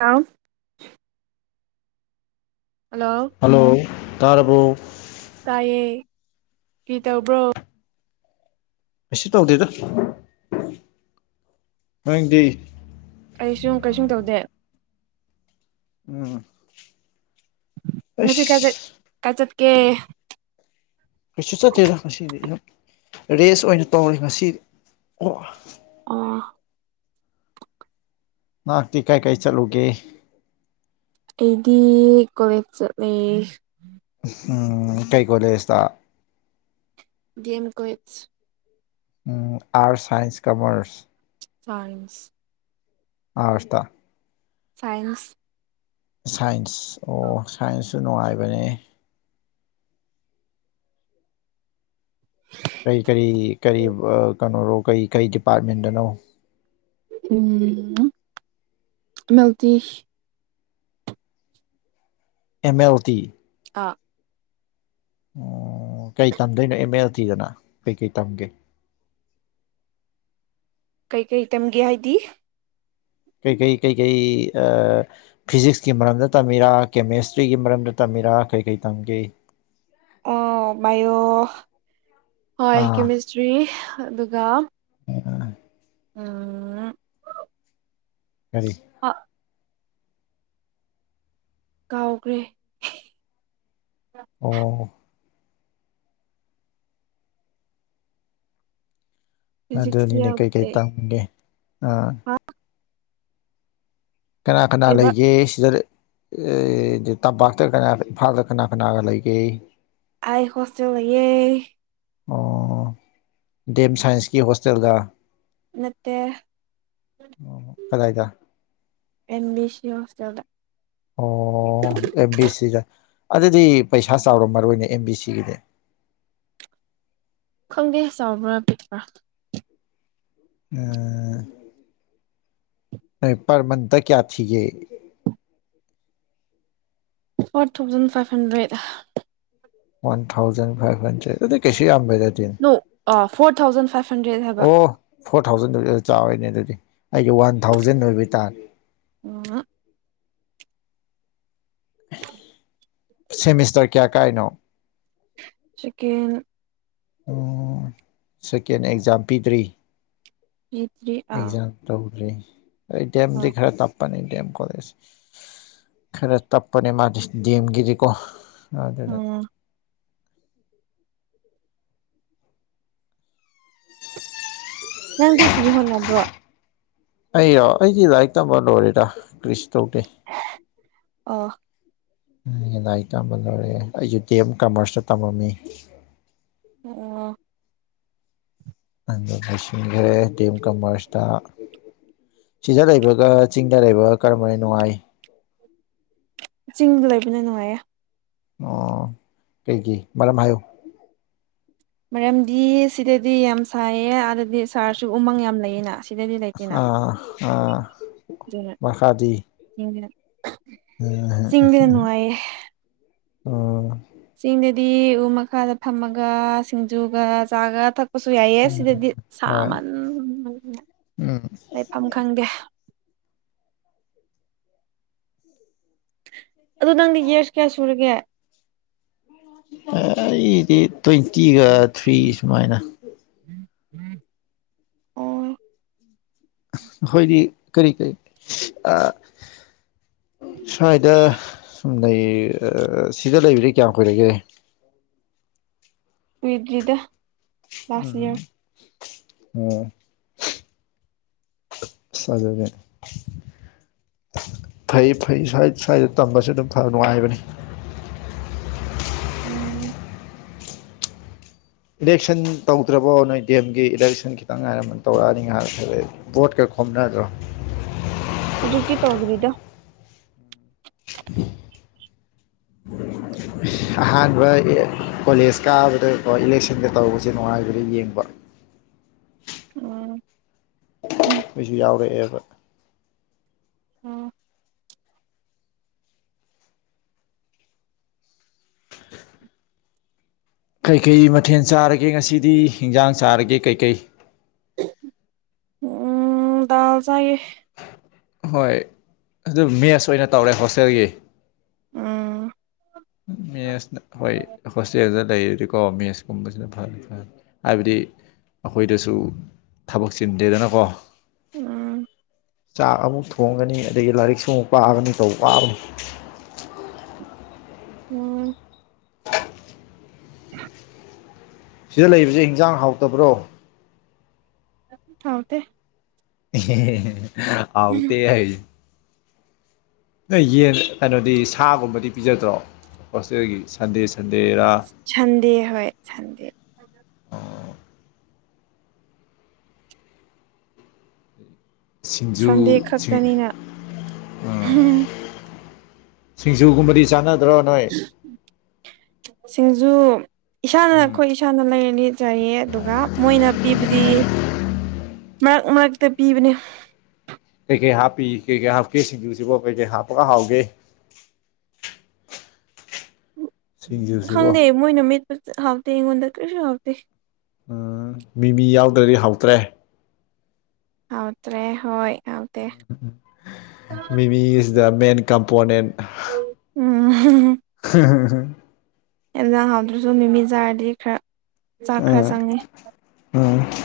ꯑꯥꯎ꯫ Hello. Hello ꯇꯥꯔꯔꯕꯣ ꯇꯥꯏꯌꯦ ꯀꯤ ꯇꯧꯕ꯭ꯔꯣ ꯀꯁꯨ ꯇꯧꯗꯦꯗ ꯅꯪꯗꯤ ꯑꯩ ꯁꯨꯝ ꯀꯩꯁꯨꯝ ꯇꯧꯗꯦ ꯎꯝ ꯉꯁꯤ ꯀꯆꯠ ꯑꯩꯁ ꯀꯆꯠ ꯀꯦ ꯀꯩꯁꯨ ꯆꯠꯇꯦꯗ ꯉꯁꯤꯗꯤ ꯌꯥꯝ ꯔꯦꯁ ꯑꯣꯏꯅ ꯇꯧꯔꯦ ꯉꯁꯤꯗꯤ ꯑꯣ ꯑꯣꯐ ꯉꯍꯥꯛꯇꯤ ꯀꯩ ꯀꯩ ꯆꯠꯂꯨꯒꯦ ꯑꯩꯗꯤ ꯀꯣꯋꯦ ꯀꯩ ꯀꯣꯂꯦꯖꯇ ꯦꯦꯝ ꯀꯣꯏꯆ ꯎ ꯑꯔꯠꯁ ꯁꯥꯏꯟꯁ ꯀꯃꯔꯁ ꯁꯥꯏꯟꯁ ꯑꯁ ꯁꯥꯏꯟꯁ ꯁꯥꯏꯟꯁ ꯑꯣ ꯁꯥꯏꯟꯁꯁꯨ ꯅꯨꯡꯉꯥꯏꯕꯅꯦ ꯀꯔꯤ ꯀꯔꯤ ꯀꯔꯤ ꯀꯩꯅꯣꯔꯣ ꯀꯔꯤ ꯀꯔꯤ ꯗꯤꯄꯥꯔꯠꯃꯦꯟꯗꯅꯣ ꯎꯝ ꯃꯇ ꯑꯦꯝ ꯑꯦꯜ ꯇꯤ ꯑꯥ ꯑꯣ ꯀꯩ ꯇꯝꯗꯣꯏꯅꯣ ꯑꯦꯝ ꯑꯦꯜ ꯇꯤꯗꯅ ꯀꯩꯀꯩ ꯇꯝꯒꯦ ꯀꯩ ꯀꯩ ꯇꯦꯝꯒꯦ ꯍꯥꯏꯗꯤ ꯀꯩ ꯀꯩ ꯀꯩ ꯀꯩ ꯑ ꯐꯤꯖꯤꯛꯁꯀꯤ ꯃꯔꯝꯗ ꯇꯝꯃꯤꯔꯥ ꯀꯦꯃꯦꯁꯇ꯭ꯔꯤꯒꯤ ꯃꯔꯝꯗ ꯇꯝꯃꯤꯔꯥ ꯀꯔꯤ ꯀꯔꯤ ꯇꯝꯒꯦ ꯕꯥꯏꯑꯣ ꯍꯣꯏ ꯑꯥ ꯀꯦꯃꯤꯁꯇ꯭ꯔꯤ ꯑꯗꯨꯒ ꯍꯕ ꯎꯝ ꯀꯒꯥꯔꯤ ꯑ ꯀꯥꯎꯈ꯭ꯔꯦ ꯑꯣ ꯐꯤꯖꯤꯛꯁ ꯑꯗꯨꯅꯤꯅꯦ ꯀꯩꯀꯩ ꯇꯥꯒꯦ ꯑꯥ ꯍ ꯀꯅꯥ ꯀꯅꯥ ꯀꯩꯕ ꯂꯩꯒꯦ ꯁꯤꯗ ꯇꯄꯥꯛꯇ ꯀꯅꯥ ꯏꯝꯐꯥꯜꯗ ꯀꯅꯥ ꯀꯅꯥꯒ ꯂꯩꯒꯦ ꯑꯥꯏ ꯍꯣꯁꯇꯦꯜ ꯂꯩꯌꯦ ꯑꯣ ꯗꯦꯝꯦꯝ ꯁꯥꯏꯟꯁꯀꯤ ꯍꯣꯁꯇꯦꯜꯒ ꯏꯠꯇ ꯀꯗꯥꯏꯗ ꯑꯦꯦꯝ ꯕꯤ ꯁꯤ ꯍꯣꯁꯇꯦꯜꯗ ꯑꯣ ꯑꯦꯝ ꯕꯤ ꯁꯤꯗ ꯑꯗꯨꯗꯤ ꯄꯩꯁꯥ ꯆꯥꯎꯔꯝꯃꯣꯏꯅꯦ ꯑꯦꯝ ꯕꯤ ꯁꯤꯒꯤꯗꯤ ꯈꯪꯒꯦ ꯆꯥꯎꯕ꯭ꯔꯥ ꯄꯤꯛꯄ꯭ꯔꯥ ꯄ ꯃꯟꯊ ꯀꯌꯥ ꯊꯤ four thousand five hundred one thousand five hundred ꯑꯗꯨ ꯀꯩꯁꯤ ꯑꯗ ꯅꯣ ꯐꯣꯔ ꯊꯥꯎꯖꯟ ꯐꯥꯏꯚ ꯍꯟꯗ꯭ꯔꯦꯗ ꯍꯥꯏꯕ ꯑꯣ ꯐꯣꯔ ꯊꯥꯎꯖꯟꯗꯨ ꯆꯥꯎꯋꯣꯏꯅꯦ ꯑꯗꯨꯗꯤ ꯑꯩꯒꯤ ꯋꯥꯟ ꯊꯥꯎꯖꯟ ꯑꯣꯏꯕꯩ ꯇꯥꯔꯦ ꯑꯣ ꯁꯦꯃꯤꯁꯇꯔ ꯀꯌꯥ ꯀꯥꯏꯅꯣ ꯆꯛꯦꯟ ꯎꯝ ꯁꯦꯀꯦꯟ ꯑꯦꯛꯖꯥꯝ ꯄꯤꯗ꯭ꯔꯤ ꯖꯤ ꯊ꯭ꯔꯤ ꯑꯥ ꯑꯦꯛꯖꯥꯝ ꯇꯧꯗ꯭ꯔꯤ ꯑꯦ ꯗꯦꯝ ꯗꯤ ꯍꯣꯏ ꯈꯔ ꯇꯞ ꯇꯞꯄꯅꯦ ꯗ‌ꯦꯝ ꯀꯣꯂ‌ꯦꯖ ꯈꯔ ꯇꯞꯄꯅꯦ ꯃꯥꯗꯤ ꯗꯦꯝꯒꯤꯗꯤꯀꯣ ꯑꯗꯨꯅ ꯎꯝ [unintelligible] [unintelligible] [unintelligible] ꯅꯪꯗꯤ ꯀ꯭ꯔꯤ ꯍꯣꯠꯅꯕ꯭ꯔꯣ ꯑꯩꯔ‌ꯣ ꯑꯩꯗꯤ ꯂꯥꯏꯔꯤꯛ ꯇꯝꯕ ꯂꯣꯔꯦꯗ ꯀꯔꯤꯁꯨ ꯇꯧꯗꯦ ꯑꯣ ꯂꯥꯏꯔꯤꯛ ꯇꯝꯕ ꯂꯣꯏꯔꯦ ꯑꯩꯁꯨꯨ ꯗꯤ ꯑꯦꯝ ꯀꯃꯔꯁꯇ ꯇꯝꯃꯝꯃꯤ ꯑꯣ ꯅ ꯂꯣꯏꯁꯤꯟꯈ꯭ꯔꯦ ꯗꯤ ꯑꯦꯝ ꯀꯃꯔꯁꯇ ꯁꯤꯗ ꯂꯩꯕꯒ ꯆꯤꯡꯗ ꯂꯩꯕ ꯀꯔꯝꯕꯅ ꯅꯨꯡꯉꯥꯏ ꯆꯤꯡꯗ ꯂꯩꯕꯅ ꯅꯨꯡꯉꯥꯏꯌꯦ ꯑꯣ ꯀꯩꯒꯤ ꯃꯔꯝ ꯍꯥꯏꯌꯨ ꯃꯔꯝꯗꯤ ꯁꯤꯗꯗꯤ ꯌꯥꯝ ꯁꯥꯏꯌꯦ ꯑꯥꯗꯗꯤ ꯁꯥꯔꯁꯨ ꯎꯃꯪ ꯌꯥꯝ ꯂꯩꯌꯦꯅ ꯁꯤꯗꯗꯤ ꯂꯩꯇꯦꯅ ꯑꯥ ꯑꯥ ꯑꯗꯨꯅ ꯃꯈꯥꯗꯤ ꯆꯤꯡꯗꯅ ꯅꯨꯡꯉꯥꯏꯌꯦ ꯎꯝ ꯆꯤꯡꯗꯗꯤ ꯎ ꯃꯈꯥꯗ ꯐꯝꯃꯒ ꯁꯤꯡꯖꯨꯒ ꯆꯥꯒ ꯊꯛ ꯄꯁꯨ ꯌꯥꯏꯌ‌ꯦ ꯁꯤꯗꯗꯤ ꯍꯣꯏ ꯁꯥꯃꯟ ꯎꯝ ꯂꯩꯐꯝ ꯈꯪꯗꯦ ꯑꯗ ꯅꯪꯗꯤ ꯏꯌꯔꯁ ꯀꯌꯥ ꯁꯨꯔꯒꯦ ꯑꯩꯗꯤ ꯇ꯭ꯋꯦꯟꯇꯤꯒ ꯊ꯭ꯔꯤ ꯁꯨꯃꯥꯏꯅ [unintelligible] ꯑꯣ ꯍꯣꯏꯗꯤ ꯀꯔꯤ ꯀꯔꯤ ꯑ ꯁ꯭ꯋꯥꯏꯗ ꯁꯨꯝ ꯂꯩ ꯑ ꯁꯤꯗ ꯂꯩꯕꯗꯤ ꯀꯌꯥꯝ ꯀꯨꯏꯔꯒꯦ ꯀꯨꯏꯗ꯭ꯔꯤꯗ ꯂꯥꯁ ꯎꯝ ꯏꯌꯥꯔ ꯑꯣ ꯁꯥꯖꯒꯦ ꯐꯩꯌ‌ꯦ ꯐꯩꯌ‌ꯦ ꯁ꯭ꯋꯥꯏ ꯁ꯭ꯋꯥꯏꯗ ꯇꯝꯕꯁꯨ ꯑꯗꯨꯝ ꯐ ꯅꯨꯡꯉꯥꯏꯕꯅꯤ ꯎꯝ ꯏꯂꯦꯛꯁꯟ ꯇꯧꯗ꯭ꯔꯕꯣ ꯅꯣꯏ ꯗꯤ ꯑꯦꯝꯒꯤ ꯏꯂꯦꯛꯁꯟ ꯈꯤꯇꯪ ꯉꯥꯏꯔꯝꯃ ꯇꯧꯔꯛꯑꯅꯤ [unintelligible] ꯚ‌ꯣꯠꯀ ꯈ‌ꯣꯝꯅꯗ꯭ꯔ‌ꯣ ꯍꯧꯖꯤꯛꯇꯤ ꯇꯧꯗ꯭ꯔꯤꯗ [unintelligible] ꯑꯍꯥꯟꯕ ꯀꯣꯂꯦꯖ ꯀꯥꯕꯗꯀꯣ ꯏꯂꯦꯛꯁꯟꯒ ꯇꯧꯕꯁꯦ ꯅꯨꯡꯉꯥꯏꯕꯅ‌ꯦ ꯌꯦꯡꯕ ꯎꯝ ꯑꯩꯁꯨ ꯌꯥꯎꯔꯛꯑꯦꯕ ꯑꯣ ꯀꯩꯀꯩ ꯃꯊꯦꯜ ꯆꯥꯔꯒꯦ ꯉꯁꯤꯗꯤ ꯍꯤꯟꯖꯥꯡ ꯆꯥꯔꯒꯦ ꯀꯩꯀꯩ ꯎꯝ ꯗꯥꯜ ꯆꯥꯏꯌ‌ꯦ ꯍꯣꯏ ꯑꯗꯨ ꯃꯦꯁ ꯑꯣꯏꯅ ꯇꯧꯔꯦ ꯍꯣꯁꯇꯦꯜꯒꯤ ꯎꯝ ꯃꯦꯁꯅ ꯍꯣꯏ ꯍꯣꯁꯇꯦꯜꯗ ꯂꯩꯔꯗꯤꯀꯣ ꯃꯦꯁ ꯀꯨꯝꯕꯁꯤꯅ ꯐꯔꯦ ꯐꯔꯦ ꯍꯥꯏꯕꯗꯤ ꯑꯩꯈꯣꯏꯗꯁꯨ ꯊꯕꯛ ꯆꯤꯟꯗꯦꯗꯅꯀꯣ ꯎꯝ ꯆꯥꯛ ꯑꯃꯨꯛ ꯊꯣꯡꯒꯅꯤ ꯑꯗꯒꯤ ꯂꯥꯏꯔꯤꯛꯁꯨ ꯑꯃꯨꯛ ꯄꯥꯒꯅꯤ ꯇꯧ ꯋꯥꯕꯅꯤ ꯎꯝ ꯁꯤꯗ ꯂꯩꯕꯁꯦ ꯍꯤꯟꯖꯥꯡ ꯍꯥꯎꯇꯕ꯭ꯔꯣ ꯍꯥꯎꯇ‌ꯦ ꯍꯥꯎꯇ‌ꯦ ꯍꯥꯏ ꯅꯣꯏ ꯌꯦꯟ ꯀꯩꯅꯣꯗꯤ ꯁꯥꯒꯨꯝꯕꯗꯤ ꯄꯤꯖꯗ꯭ꯔꯣ ꯍꯣꯁꯇꯦꯜꯒꯤ ꯁꯟꯗꯦ ꯁꯟꯗꯦꯔꯥ ꯁꯟꯗꯦ ꯍꯣꯏ ꯁꯟꯗꯦ ꯁꯟꯗꯦ ꯁꯤꯡꯖꯨꯁꯤꯡ ꯈꯛꯇꯅꯤꯅ ꯁꯤꯡꯖꯨꯒꯨꯝꯕꯗꯤ ꯆꯥꯟꯅꯗ꯭ꯔꯣ ꯅꯣꯏ ꯁꯤꯡꯖꯨ ꯏꯁꯥꯅ ꯑꯩꯈꯣꯏ ꯏꯁꯥꯅ ꯂꯩꯔꯅꯤ ꯆꯥꯏꯌꯦ ꯑꯗꯨꯒ ꯃꯣꯏꯅ ꯄꯤꯕꯗꯤ ꯃꯔꯛ ꯃꯔꯛꯇ ꯄꯤꯕꯅꯤ ꯀꯩꯀꯩ ꯍꯥꯞꯄꯤ ꯀꯩꯀꯩ ꯍꯥꯞꯀꯦ ꯁꯤꯡꯖꯨꯁꯤꯕꯣ ꯀꯩꯀꯩ ꯍꯥꯞꯄꯒ ꯍꯥꯎꯒꯦ ꯁꯤꯁꯤꯕꯣ ꯈꯪꯗꯦ ꯃꯣꯏꯅ ꯃꯤꯠꯄ ꯍꯥꯎꯇꯦ ꯑꯩꯉꯣꯟꯗ ꯀꯔꯤꯁꯨ ꯍꯥꯎꯇꯦ ꯎ ꯃꯤꯃꯤ ꯌꯥꯎꯗ꯭ꯔꯗꯤ ꯍꯥꯎꯇ꯭ꯔꯦ ꯑꯥꯎꯇ꯭ꯔꯦ ꯍꯣꯏ ꯑꯇ ꯃꯤꯃꯤꯁꯤꯗ ꯃꯦꯟ ꯀꯝꯄꯣꯅꯦꯟ ꯎꯝ [unintelligible] ꯑꯦꯖ ꯍꯥꯎꯗ꯭ꯔꯁꯨ ꯅꯨꯃꯤꯠ ꯆꯥꯔꯗꯤ ꯈꯔ ꯆꯥꯛ ꯈꯔ ꯎꯝ ꯆꯪꯉꯤ ꯎꯝ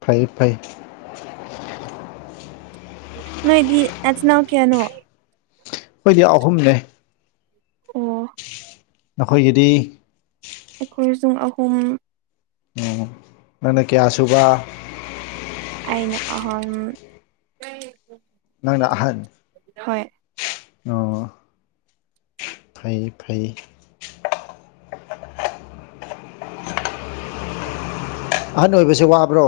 ꯐꯩ ꯐꯩ [unintelligible] ꯅꯣꯏ ꯏꯗꯤ ꯅꯆꯅꯅꯥꯎ ꯀꯌꯥꯅꯣ ꯑꯩꯈꯣꯏꯗꯤ ꯑꯍꯨꯝꯅꯦ ꯑꯣ ꯅꯈꯣꯏꯒꯤꯗꯤ ꯑꯩꯈꯣꯏꯁꯨ ꯑꯍꯨꯝ ꯎꯝ ꯅꯪꯅ ꯀꯌꯥ ꯁꯨꯕ ꯑꯩꯅ ꯑꯍꯜ ꯅꯪꯅ ꯑꯍꯟ ꯍꯣꯏ ꯑꯣ ꯐꯩ ꯐꯩ ꯑꯍꯟ ꯑꯣꯏꯕꯁꯦ ꯋꯥꯕ꯭ꯔꯣ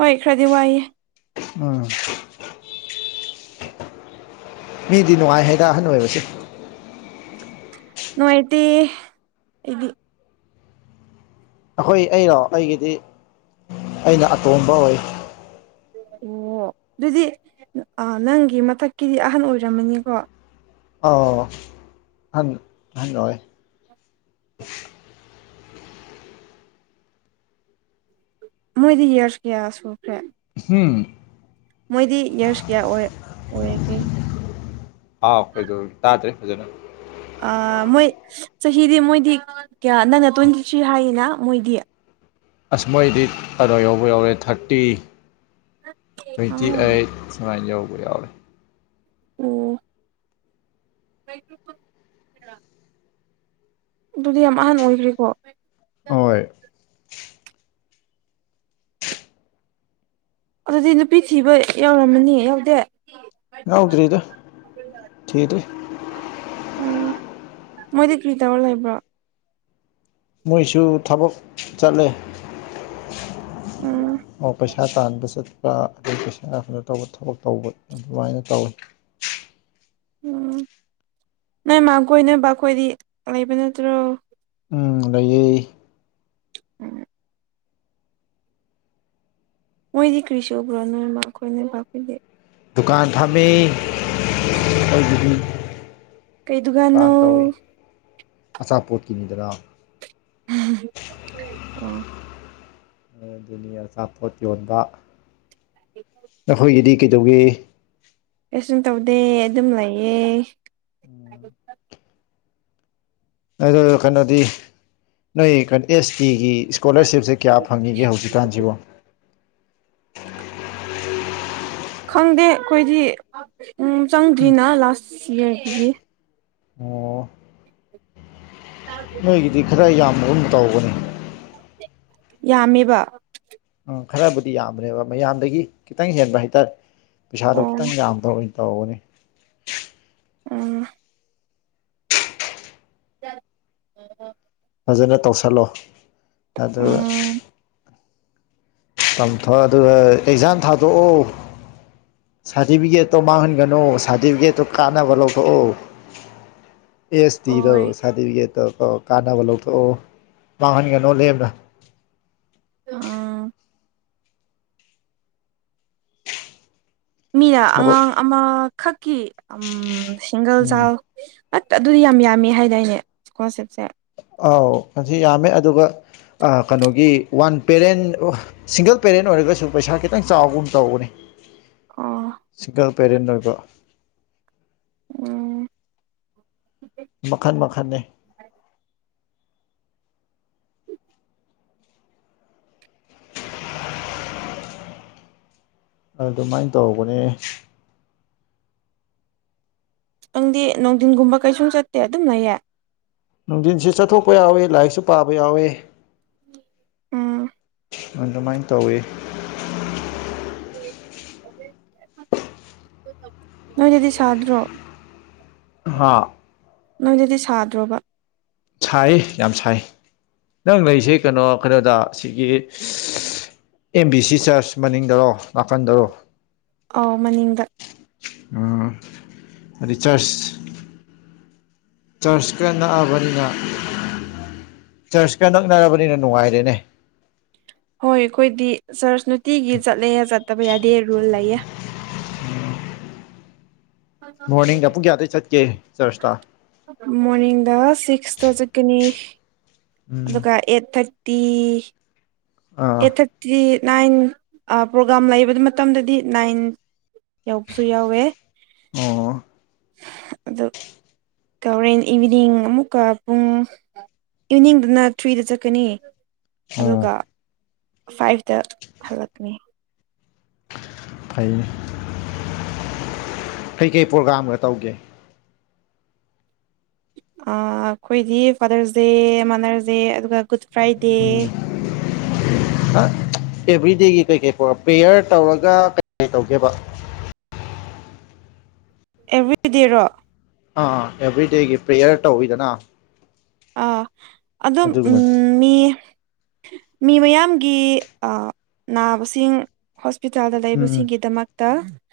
ꯍꯣꯏ ꯈꯔꯗꯤ ꯋꯥꯏꯌꯦ ꯎꯝ ꯃꯤꯗꯤ ꯅꯨꯡꯉꯥꯏ ꯍꯥꯏꯗ ꯑꯍꯟ ꯑꯣꯏꯕꯁꯦ ꯅꯅꯨꯡ ꯑꯇ ꯏꯗꯤ ꯑꯩꯈꯣꯏ ꯑꯩꯔꯣ ꯑꯩꯒꯤꯗꯤ ꯑꯩꯅ ꯑꯇꯣꯝꯕ ꯑꯣꯏ ꯑꯣ ꯑꯗꯨꯗꯤ ꯅꯪꯒꯤ ꯃꯊꯛꯀꯤꯗꯤ ꯑꯍꯟ ꯑꯣꯏꯔꯝꯃꯅꯤꯀꯣ ꯑꯥꯎ ꯍ ꯍꯟꯣꯏ ꯃꯣꯏꯗꯤ ꯌꯦꯔꯁ ꯀꯌꯥ ꯁꯨꯈꯦꯔ ꯍꯝ ꯃꯣꯏꯗꯤ ꯌꯔꯁ ꯀꯌꯥ ꯑꯣꯏ ꯑꯣꯏꯔꯒꯦ ꯍꯥꯎ ꯀꯩꯗꯧ ꯇꯥꯗ꯭ꯔꯦ ꯐꯖꯅ ꯑꯥ ꯃꯣꯏ ꯆꯍꯤꯗꯤ ꯃꯣꯏꯗꯤ ꯀꯌꯥ ꯅꯪꯅ ꯇ꯭ꯋꯦꯟꯇꯤ ꯊ꯭ꯔꯤ ꯍꯥꯏꯌꯦꯅ ꯃꯣꯏꯗꯤ ꯑꯁ ꯃꯣꯏꯗꯤ ꯑꯗꯥꯋꯥ ꯌꯥꯎꯕ ꯌꯥꯎꯔꯦ ꯊꯥꯔꯇꯤ ꯇ꯭ꯋꯦꯟꯇꯤ ꯑꯥꯎ ꯑꯩꯠ ꯁꯃꯥꯏꯅ ꯌꯧꯕ ꯌꯥꯎꯔꯦ ꯑꯣ ꯀꯩꯒꯤ ꯑꯗꯨꯗꯤ ꯌꯥꯝ ꯑꯍꯥꯟ ꯑꯣꯏꯈ꯭ꯔꯦꯀꯣ ꯍꯣꯏ ꯑꯗꯨꯗꯤ ꯅꯨꯄꯤ ꯊꯤꯕ ꯌꯥꯎꯔꯝꯃꯅꯤ ꯌꯥꯎꯗꯦ ꯉꯎꯗꯔꯤꯗ ꯊꯥꯗ꯭ꯔꯤ ꯎꯝ ꯃꯣꯏꯗꯤ ꯀ꯭ꯔꯤ ꯇꯧꯔ ꯂꯩꯕ꯭ꯔꯣ ꯃꯣꯏꯁꯨ ꯊꯕꯛ ꯆꯠꯂꯦ ꯎꯝ ꯑꯣ ꯄꯩꯁꯥ ꯇꯥꯟꯕꯁꯨ ꯑꯥ ꯄꯩꯁꯥ ꯀꯩꯅꯣ ꯇꯧꯕ ꯊꯕꯛ ꯇꯧꯕ ꯑꯗꯨꯃꯥꯏꯅ ꯇꯧꯋꯤ ꯎꯝ ꯅꯣꯏ ꯃꯥꯥ ꯀꯣꯏꯅꯕ ꯑꯩꯈꯣꯏꯗꯤ ꯂꯩꯕ ꯅꯠꯇ꯭ꯔꯣ ꯎꯝ ꯂꯩꯌꯦ ꯎꯝ ꯃꯣꯏꯗꯤ ꯀ꯭ꯔꯤꯁꯨ ꯁꯨꯕ꯭ꯔꯣ ꯅꯣꯏꯃꯥ ꯈꯣꯏ ꯅꯣꯏꯕꯥ ꯃꯣꯏꯗꯤ ꯗꯨꯀꯥꯟ ꯐꯝꯃꯤ ꯈꯣꯏꯒꯤꯗꯤ ꯀꯩ ꯗꯨꯀꯥꯟꯅꯣ ꯗꯨꯀꯥꯟ ꯇꯧꯏ ꯑꯆꯥꯄꯣꯠꯀꯤꯅꯤꯗꯅ [unintelligible] ꯑꯣ ꯑ ꯑꯗꯨꯅꯤ ꯑꯆꯥꯄꯣꯠ ꯌꯣꯟꯕ ꯅꯈꯣꯏꯒꯤꯗꯤ ꯀꯩꯗꯧꯒꯦ ꯀꯩ ꯁꯨꯝ ꯇꯧꯗꯦ ꯑꯗꯨꯝ ꯂꯩꯌꯦ ꯎꯝ ꯑꯗꯨ ꯀꯩꯅꯣꯗꯤ ꯅꯣꯏ ꯀꯩꯅꯣ ꯑꯦꯁ ꯇꯤꯒꯤ ꯏꯁꯀꯣꯂꯥꯔꯁꯤꯞꯁꯦ ꯀꯌꯥ ꯐꯪꯉꯤꯒꯦ ꯍꯧꯖꯤꯛꯀꯥꯟꯁꯤꯕꯨ ꯈꯪꯗꯦ ꯑꯩꯈꯣꯏꯗꯤ ꯎꯝ ꯆꯪꯗ꯭ꯔꯤꯅ ꯂꯥꯁ ꯌꯥꯔꯒꯤꯗꯤ ꯑꯣ [unintelligible] ꯅꯣꯏꯒꯤꯗꯤ ꯈꯔ ꯌꯥꯝꯕꯒꯨꯝ ꯇꯥꯎꯕꯅꯤ ꯌꯥꯝꯃꯤꯕ ꯎ ꯈꯔꯕꯨꯗꯤ ꯌꯥꯝꯕꯅꯦꯕ ꯃꯌꯥꯝꯗꯒꯤ ꯈꯤꯇꯪ ꯍꯦꯟꯕ ꯍꯥꯏꯇꯥꯔꯦ ꯄꯩꯁꯥꯗꯣ ꯑꯣ ꯈꯤꯇꯪ ꯌꯥꯝꯕ ꯑꯣꯏꯅ ꯇꯧꯕꯅꯤ ꯎꯝ [unintelligible] ꯐꯖꯅ ꯇꯧꯁꯜꯂꯣ ꯑꯗꯨꯒ ꯎꯝ ꯇꯝꯊꯣꯛ ꯑꯗꯨꯒ ꯑꯦꯛꯖꯥꯝ ꯊꯥꯗꯣꯛꯑꯣ ꯁꯥꯔꯇꯤꯐꯤꯀꯦꯠꯇꯣ ꯃꯥꯡꯍꯟꯒꯅꯨ ꯁꯥꯔꯇꯤꯐꯤꯀꯦꯠꯇꯣ ꯀꯥꯟꯅꯕ ꯂꯧꯊꯣꯛꯎ [unintelligible] ꯑꯦꯁ ꯇꯤꯗ ꯍꯣꯏ ꯁꯥꯔꯇꯤꯐꯤꯀꯦꯠꯇꯣ ꯀꯥꯟꯅꯕ ꯂꯧꯊꯣꯛꯑꯣ ꯃꯥꯡꯍꯟꯒꯅꯣ ꯂꯦꯝꯅ ꯑꯥ ꯃꯤꯅ ꯊꯕꯛ ꯑꯉꯥꯡ ꯑꯃꯈꯛꯀꯤ ꯁꯤꯡꯒꯜ ꯎꯝ ꯆꯥꯏꯜ ꯑꯠ ꯑꯗꯨꯗꯤ ꯌꯥꯝ ꯌꯥꯝꯃꯤ ꯍꯥꯏꯗꯤꯏꯅꯦ ꯏꯁꯀꯣꯂꯥꯔꯁꯤꯞꯁꯦ ꯑꯥꯎ ꯑꯁꯤ ꯌꯥꯝꯃꯦ ꯑꯗꯨꯒ ꯀꯩꯅꯣꯒꯤ ꯋꯥꯟ ꯄꯦꯔꯦꯟ ꯁꯤꯡꯒꯜ ꯄꯦꯔꯦꯟ ꯑꯣꯏꯔꯒꯁꯨ ꯄꯩꯁꯥ ꯈꯤꯇꯪ ꯆꯥꯎꯕꯒꯨꯝ ꯇꯧꯕꯅꯦ ꯑꯣ ꯁꯤꯡꯒꯜ ꯄꯦꯔꯦꯟ ꯑꯣꯏꯕ ꯎꯝ ꯃꯈꯟ ꯃꯈꯜꯅꯤ ꯎ ꯑꯗꯨꯃꯥꯏꯅ ꯇꯧꯕꯅꯦ ꯅꯪꯗꯤ ꯅꯨꯡꯊꯤꯟꯒꯨꯝꯕ ꯀꯩꯁꯨꯝ ꯆꯠꯇꯦ ꯑꯗꯨꯝꯅꯌꯦ ꯅꯨꯡꯊꯤꯟꯁꯨ ꯆꯠꯊꯣꯛꯄ ꯌꯥꯎꯋꯤ ꯂꯥꯏꯔꯤꯛꯁꯨ ꯄꯥꯕ ꯌꯥꯎꯋꯤ ꯎꯝ ꯑꯗꯨꯃꯥꯏꯅ ꯇꯧꯋꯤ [unintelligible] ꯅꯣꯏꯗꯗꯤ ꯁꯥꯗ꯭ꯔꯣ ꯍꯥꯥ ꯅꯪꯗꯗꯤ ꯁꯥꯗ꯭ꯔꯣꯕ ꯁꯥꯏ ꯌꯥꯝ ꯁꯥꯏ ꯅꯪ ꯂꯩꯁꯦ ꯀꯩꯅꯣ ꯀꯩꯅꯣꯗ ꯁꯤꯒꯤ ꯑꯦꯝ ꯕꯤ ꯁꯤ ꯆꯔꯆ ꯃꯅꯤꯡꯗꯔꯣ ꯅꯥꯀꯟꯗꯔꯣ ꯑꯣ ꯃꯅꯤꯡꯗ ꯑꯗꯨ ꯆꯔꯁ ꯆꯔꯆꯀ ꯅꯛꯑꯕꯅꯤꯅ ꯆꯔꯆꯀ ꯅꯛꯅꯔꯕꯅꯤꯅ ꯅꯨꯡꯉꯥꯏꯔꯦꯅꯦ ꯍꯣꯏ ꯑꯩꯈꯣꯏꯗꯤ ꯆꯔꯆ ꯅꯨꯡꯇꯤꯒꯤ ꯆꯠꯂꯦ ꯆꯠꯇꯕ ꯌꯥꯗꯦ ꯔꯨꯜ ꯂꯩꯌꯦ ꯃꯣꯔꯅꯤꯡꯗ ꯄꯨꯡ ꯀꯌꯥꯗꯩ ꯆꯠꯀꯦ ꯆꯔꯁꯇꯥ ꯃꯣꯔꯅꯤꯡꯗ ꯁꯤꯛꯁꯇ ꯆꯠꯀꯅꯤ ꯎꯝ ꯑꯗꯨꯒ ꯑꯩꯠ ꯊꯥꯔ ꯇꯤ ꯑꯥ ꯑꯦꯇꯠ ꯁꯤ ꯅꯥꯏꯟ ꯄ꯭ꯔꯣꯒꯥꯝ ꯂꯩꯕ ꯃꯇꯝꯗꯗꯤ ꯅꯥꯏꯟ ꯌꯥꯎꯕꯁꯨ ꯌꯥꯎꯋꯦ ꯑꯣ ꯑ ꯍꯣꯔꯦꯟ ꯏꯚꯤꯅꯤꯡ ꯑꯃꯨꯛꯀ ꯄꯨꯡ ꯏꯚꯅꯤꯡꯗꯅ ꯊ꯭ꯔꯤꯗ ꯆꯠꯀꯅꯤ ꯑꯣ ꯑꯗꯨꯒ ꯐꯥꯏꯚꯇ ꯍꯜꯂꯛꯀꯅꯤ ꯐꯩꯅꯦ ꯀꯩꯀꯩ ꯄ꯭ꯔꯣꯒꯥꯥꯝꯒ ꯇꯧꯒꯦ ꯑꯩꯈꯣꯏꯗꯤ ꯐꯥꯗꯔꯁ ꯗꯦ ꯃꯥꯗꯔꯁ ꯗꯦ ꯑꯗꯨꯒ ꯒꯨꯗ ꯐ꯭ꯔꯥꯏꯗꯦ [unintelligible] ꯑꯦꯚ꯭ꯔꯤꯗꯦꯒꯤ ꯀꯩ ꯀꯩꯔ ꯄ꯭ꯔꯣꯌꯔ ꯇꯧꯔꯒ ꯀꯩ ꯇꯧꯒꯦꯕ ꯑꯦꯕ꯭ꯔꯤꯗꯦꯔꯣ ꯑꯥꯥ ꯑꯦꯕ꯭ꯔꯤꯗꯦꯒꯤ ꯄ꯭ꯔꯦꯌꯔ ꯇꯧꯋꯤꯗꯅ ꯑ ꯑꯗꯨꯝ ꯑꯗꯨꯒꯨꯝꯕ ꯎꯝ ꯃꯤ ꯃꯤ ꯃꯌꯥꯝꯒꯤ ꯅꯥꯕꯁꯤꯡ ꯍꯣꯁꯄꯤꯇꯥꯜꯗ ꯎꯝ ꯂꯩꯕꯁꯤꯡꯒꯤꯗꯃꯛꯇ